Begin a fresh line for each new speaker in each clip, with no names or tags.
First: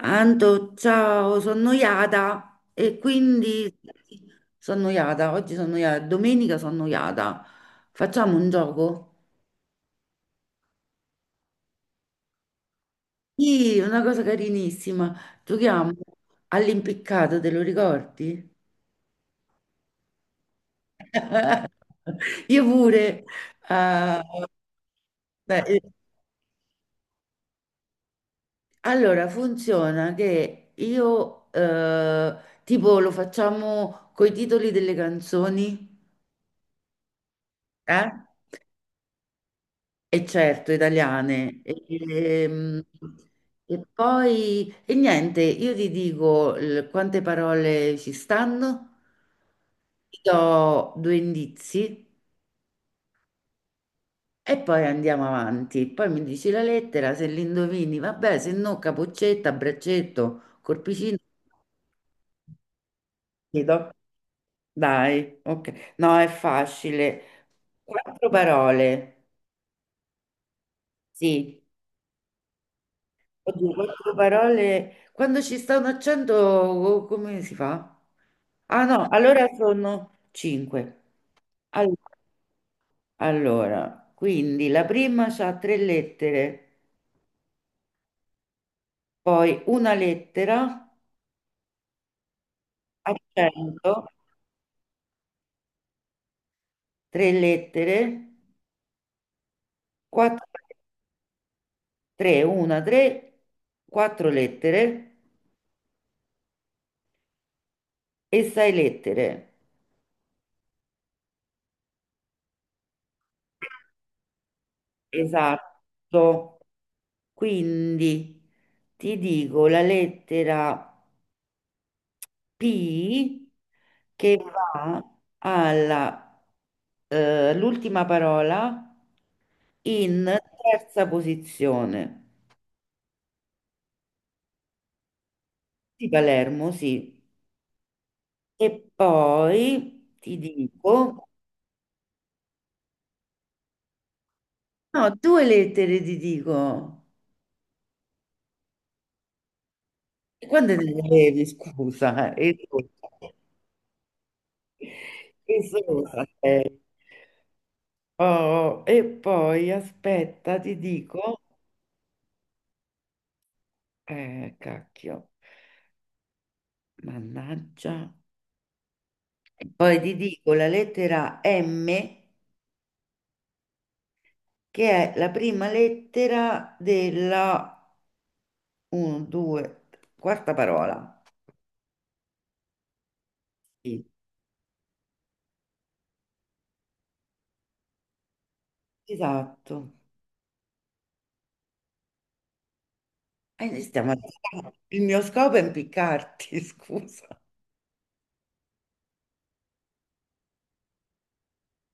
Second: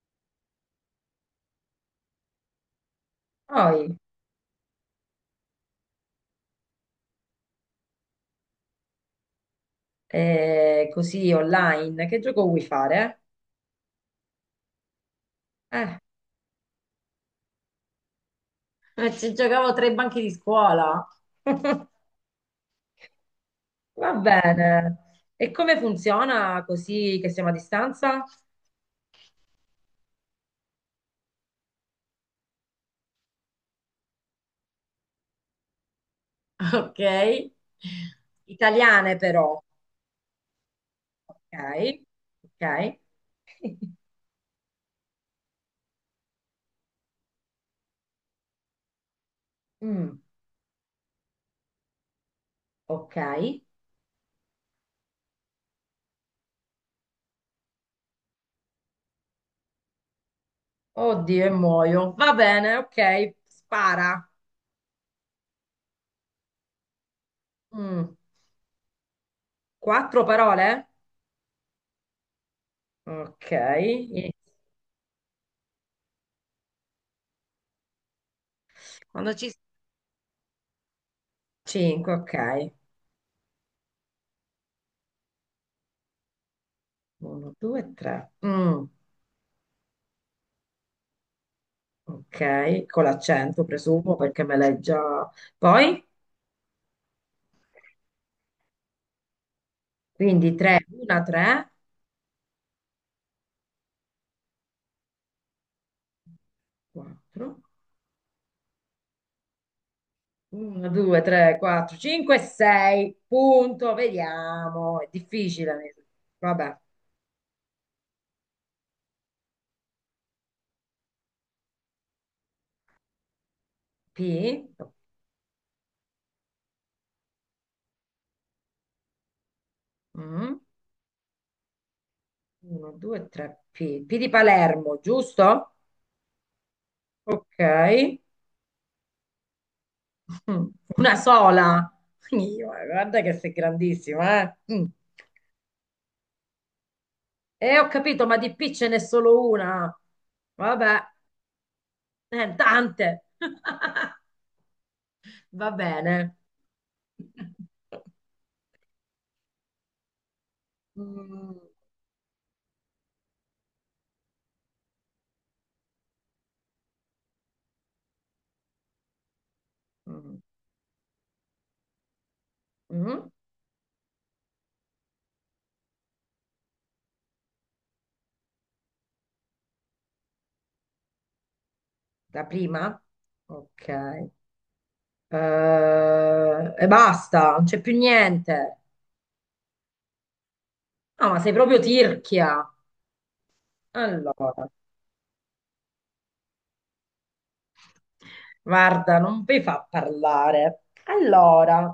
Anto, ciao, sono noiata e quindi
Poi,
sono noiata, oggi sono noiata, domenica sono noiata. Facciamo un gioco?
così online, che gioco vuoi fare?
Sì, una cosa carinissima. Giochiamo
Eh,
all'impiccato, te lo ricordi?
Ci giocavo tra i banchi di scuola.
Io pure.
va
eh,
bene. E
beh,
come
eh,
funziona così che siamo a distanza?
allora, funziona che io tipo lo facciamo coi titoli delle canzoni,
Ok.
eh?
Italiane però.
E certo, italiane. E,
Ok,
ehm,
ok.
e poi, e niente, io ti dico quante parole ci stanno, ti
Mm,
do due indizi
ok.
e poi andiamo avanti. Poi mi dici la lettera, se l'indovini, vabbè, se no capoccetta, braccetto, corpicino,
Oddio, e muoio. Va bene, ok.
ti do.
Spara.
Dai, ok. No, è facile.
Mm,
Quattro parole,
Quattro parole?
sì.
Ok.
Oddio, quattro parole. Quando ci sta un accento, oh, come si fa? Ah no,
Quando
allora
ci...
sono cinque. All-
Cinque, ok.
Allora, quindi la prima ha tre lettere,
Uno, due, tre. Mm,
poi una lettera,
ok, con l'accento
accento,
presumo perché me l'hai già. Poi,
tre lettere, quattro,
quindi 3, 1, 3,
tre, una, tre, quattro lettere
4,
e sei lettere.
1, 2, 3, 4, 5, 6. Punto, vediamo. È difficile.
Esatto.
Vabbè,
Quindi ti dico la lettera. P che
P.
va alla l'ultima parola in
1,
terza posizione.
2, 3, P. P di Palermo, giusto?
Di Palermo, sì.
Ok.
E poi ti
Mm, una
dico,
sola. Io, guarda che sei grandissima, eh? Mm.
no, due lettere ti dico.
E ho capito, ma di P ce n'è solo una.
E quando te le
Vabbè,
levi, scusa? E
tante. Va
esosa
bene.
sei. Oh, e poi aspetta, ti dico,
Mm,
cacchio, mannaggia. Poi ti
mm,
dico la lettera M,
mm.
che è la prima lettera della 1, 2, quarta parola.
La prima? Ok.
Sì.
E basta, non c'è più niente.
Esatto.
No, ma sei proprio tirchia.
E noi stiamo.
Allora,
Il mio scopo è impiccarti, scusa.
guarda, non mi fa parlare. Allora.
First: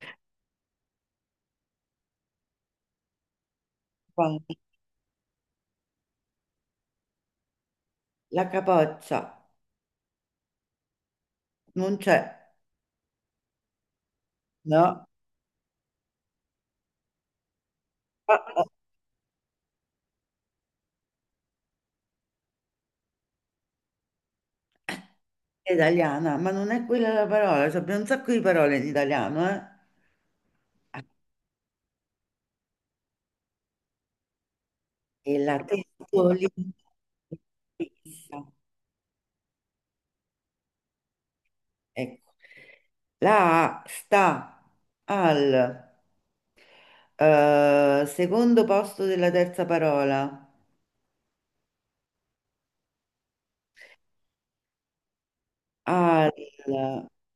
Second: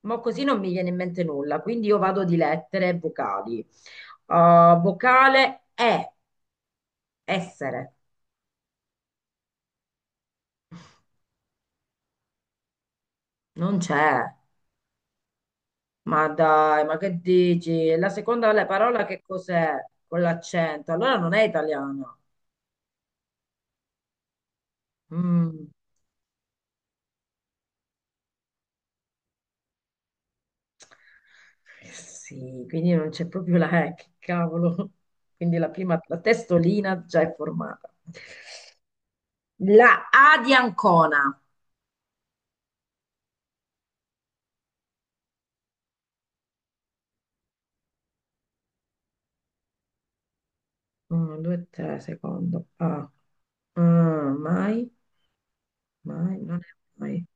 Ma così non mi viene in mente nulla, quindi io vado di lettere e vocali.
Poi,
Vocale è essere,
la capoccia non c'è,
non c'è.
no?
Ma dai, ma che dici? La
Ah,
seconda
ah,
la parola che cos'è? Con l'accento, allora non è italiana. Mm,
è italiana, ma non è quella la parola. Cioè, abbiamo un sacco di parole in italiano, eh? Ah,
sì, quindi non c'è proprio la E, che cavolo.
e la
Quindi la prima, la
testolina.
testolina già è formata. La A di Ancona.
Ecco, la A sta al secondo posto della terza parola,
1, 2, 3, secondo. A. Mm, mai.
al
Mai, non è mai.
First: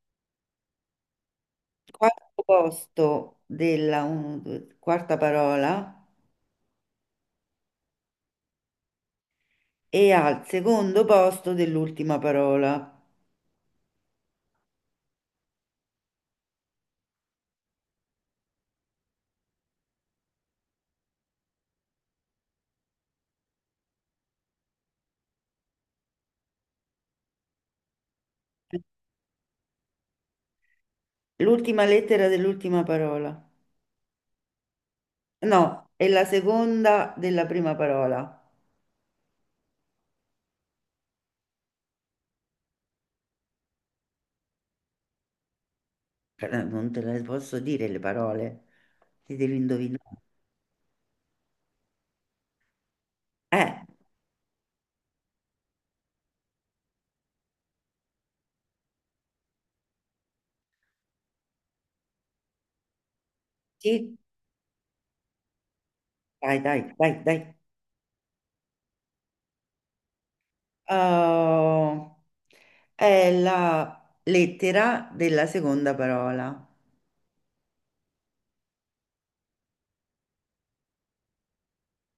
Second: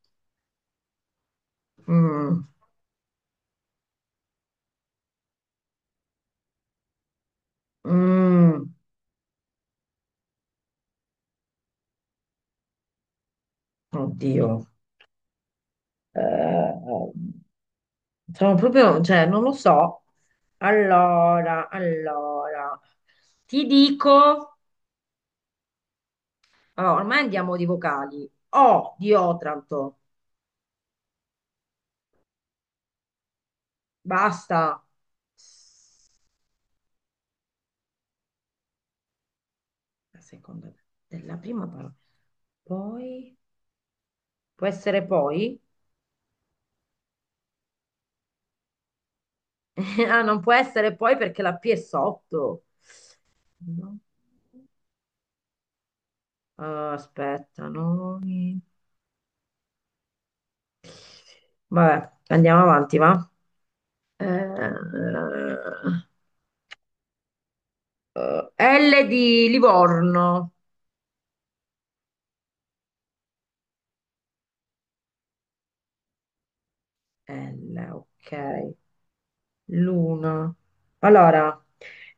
quarto
Mm,
posto della quarta parola
mm,
e al secondo posto dell'ultima parola.
oddio. Eh, sono proprio, cioè, non lo so. Allora, allora, ti dico, allora, ormai andiamo di vocali. O di Otranto,
L'ultima lettera dell'ultima parola.
basta.
No, è la seconda della prima parola.
La seconda della prima parola. Poi, può essere poi?
Non te le posso dire le parole, ti devi indovinare.
Ah, non può essere poi perché la P è sotto.
Eh,
No. Ah, aspetta, no. Vabbè, andiamo avanti, va?
sì,
Eh,
dai, dai, dai, dai.
L di Livorno.
Oh, è la lettera della seconda parola.
L, ok. Luna. Allora,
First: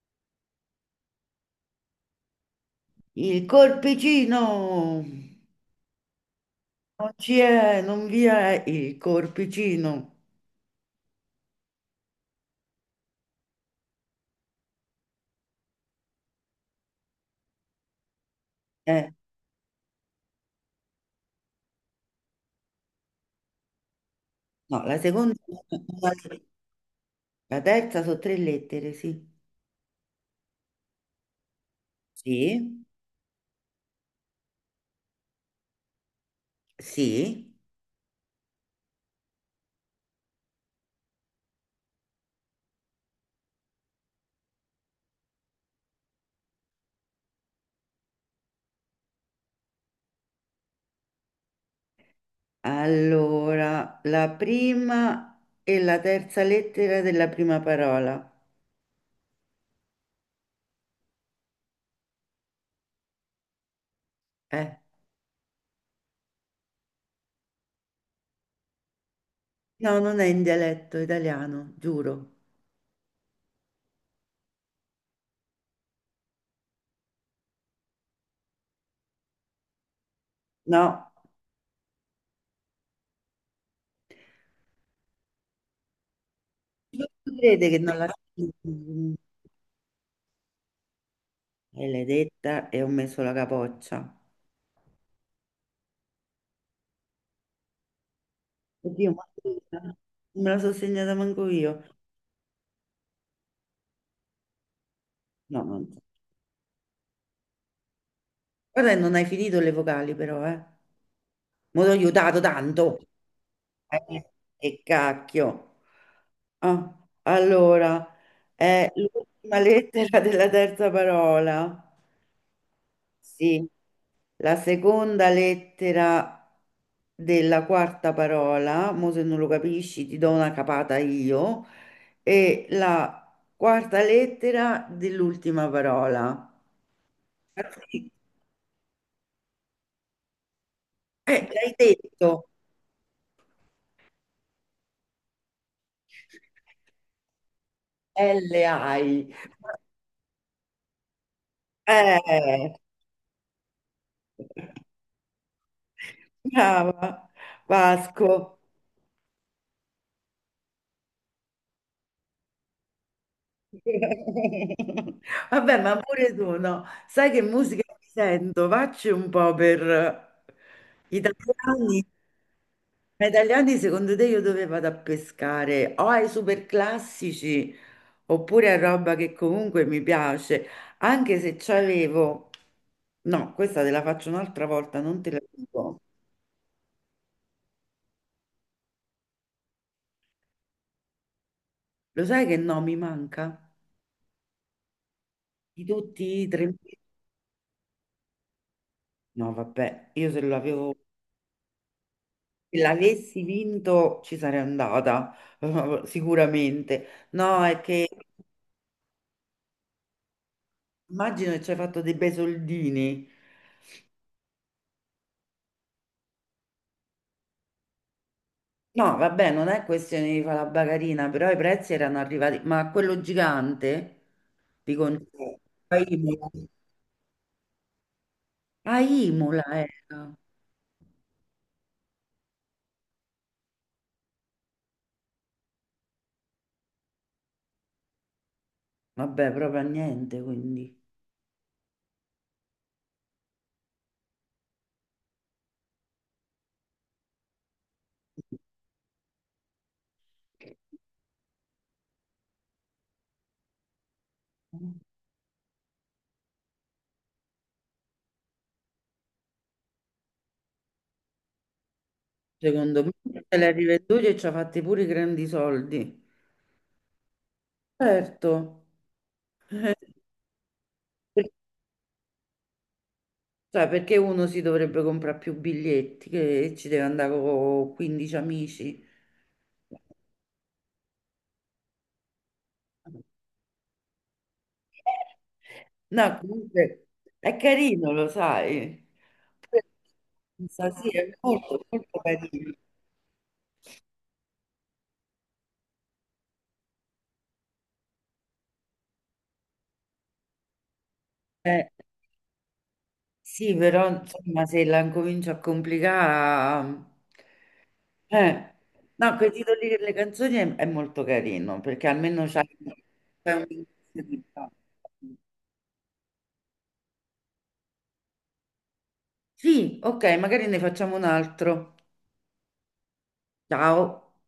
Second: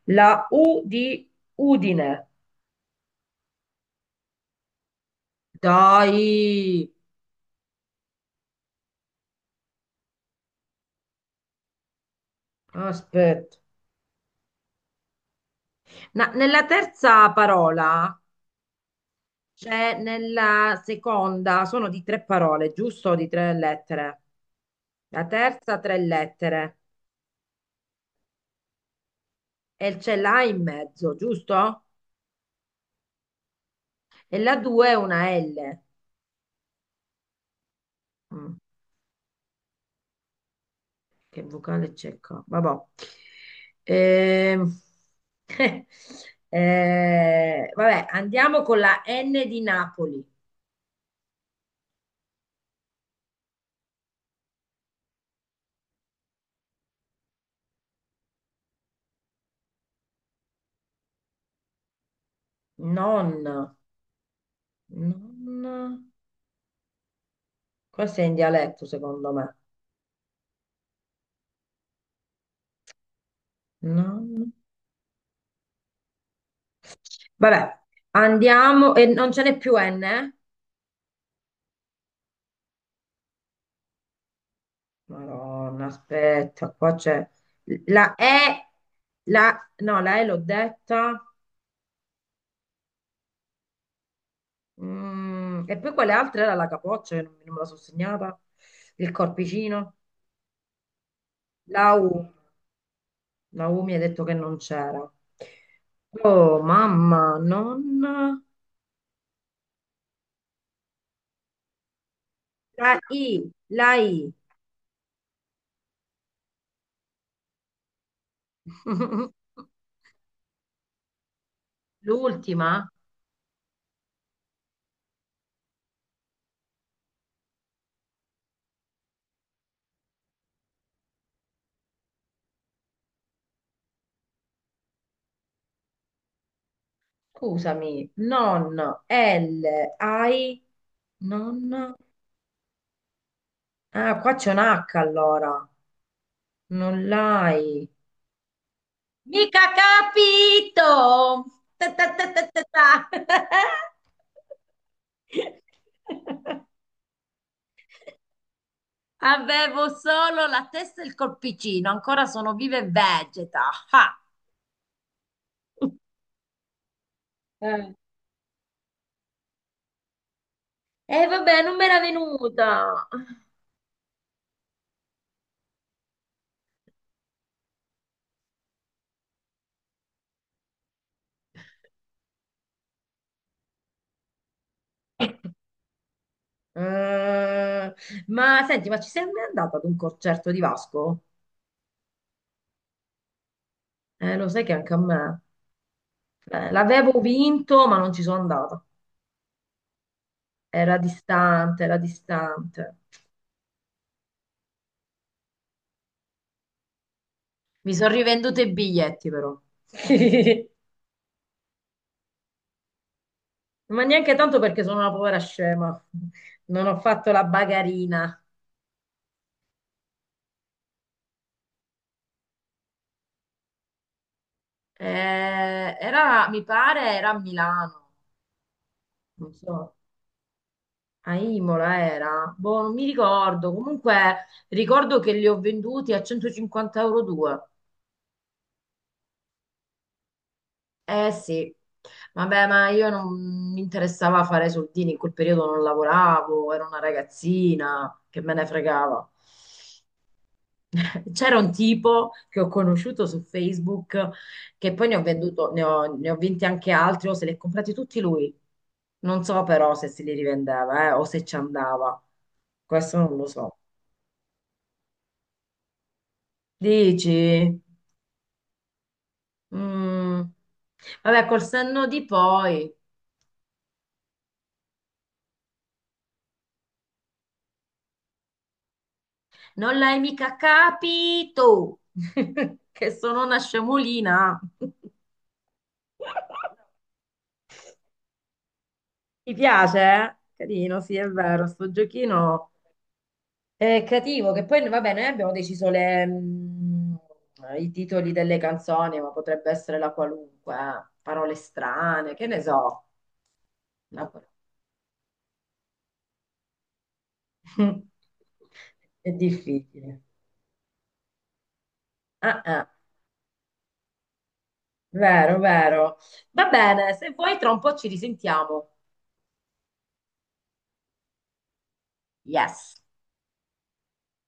la U di Udine.
Il corpicino!
Dai,
Non ci è, non vi è il corpicino.
aspetta. Nella terza parola,
Eh,
cioè nella seconda, sono di tre parole, giusto? Di tre lettere.
no, la
La
seconda,
terza tre lettere
la terza sono tre lettere, sì.
e c'è l'A in mezzo, giusto?
Sì,
E la due è una L.
sì.
Mm, che vocale c'è qua? Vabbè. Ehm, vabbè, andiamo con la N di Napoli.
Allora, la prima e la terza lettera della prima parola.
Non,
Eh,
non, questo è in dialetto secondo me.
no, non è in dialetto italiano, giuro.
Non. Vabbè, andiamo e non ce n'è più N, eh?
No.
Madonna, aspetta, qua
Non
c'è
si crede che non la
la E,
senti?
la, no, la E l'ho detta.
E l'hai detta e ho messo la capoccia.
Mm, e poi quale altra era la capoccia che non, non me la sono segnata? Il
Oddio, ma scusa,
corpicino?
non me la sono segnata manco io.
La U. La U mi ha detto che non c'era.
No, non so.
Oh, mamma, non...
Guarda, che non hai finito le vocali però, eh. Mi ho aiutato
La
tanto.
I, la I.
Eh, che cacchio. Ah, allora, è l'ultima lettera della terza parola.
L'ultima?
Sì, la seconda lettera della quarta parola, mo se non lo capisci ti do una capata io, e la quarta lettera dell'ultima parola. Sì.
Scusami. Non, L, I,
L'hai
non...
detto.
Ah, qua c'è un H allora. Non l'hai.
LI.
Mica capito! Ta, ta, ta, ta, ta,
Eh,
ta.
brava Vasco.
Avevo solo la testa e il corpicino, ancora sono viva e vegeta. Ah.
Vabbè, ma pure tu, no? Sai che musica
Eh.
mi sento? Vacci un po' per
Vabbè, non me era
italiani.
venuta.
Ma italiani, secondo te, io dove vado a pescare? O ai super classici oppure a roba che comunque mi piace, anche se c'avevo. No, questa te la faccio un'altra volta, non te la dico.
Eh, ma senti, ma ci sei mai andata ad un concerto di Vasco?
Lo sai che no, mi manca?
Lo sai che anche a me.
Di tutti i
Eh,
tre.
l'avevo vinto, ma non ci sono andata.
No, vabbè, io se lo avevo.
Era distante, era
Se
distante.
l'avessi vinto ci sarei andata, sicuramente. No, è
Mi
che
sono rivenduto i biglietti però. Sì.
immagino che ci hai fatto dei bei soldini.
Ma neanche tanto perché sono una povera scema. Non ho fatto la bagarina.
No, vabbè, non è questione di fare la bagarina, però i prezzi erano arrivati. Ma quello gigante di concerto a
Era,
Imola,
mi pare, era a Milano.
a
Non
Imola
so,
era.
a Imola era. Boh, non mi ricordo. Comunque ricordo che li ho venduti a 150 euro due.
Vabbè, proprio a niente, quindi.
Eh sì. Vabbè, ma io non mi interessava fare soldini, in quel periodo non lavoravo, ero una ragazzina, che me ne fregava. C'era un tipo che ho conosciuto su Facebook che poi ne ho venduto, ne ho vinti anche altri, o se li ha comprati tutti lui. Non so però se se li rivendeva, o se ci andava.
Secondo me
Questo non lo
se l'ha
so.
rivenduto e ci ha fatti pure i grandi soldi.
Dici?
Certo.
Mm. Vabbè, col senno di poi.
Cioè, perché uno si dovrebbe comprare più biglietti che ci deve andare con 15 amici?
Non l'hai mica capito, che sono una scemolina.
No, comunque è carino, lo sai.
Mi
Pure-
piace, eh? Carino,
Sì,
sì, è
è
vero,
molto,
sto
molto
giochino.
carino.
Creativo, che poi vabbè, noi abbiamo deciso le, i titoli delle canzoni, ma potrebbe essere la qualunque, eh. Parole
Eh,
strane, che ne so.
sì, però
La-
insomma, se la incomincio a complicare... Eh,
È
no, quei titoli delle
difficile.
canzoni è molto carino, perché almeno
Ah,
c'hai
ah,
c'hai un...
vero, vero. Va bene, se vuoi tra un po' ci risentiamo.
Sì, ok, magari ne facciamo un altro.
Yes.
Ciao.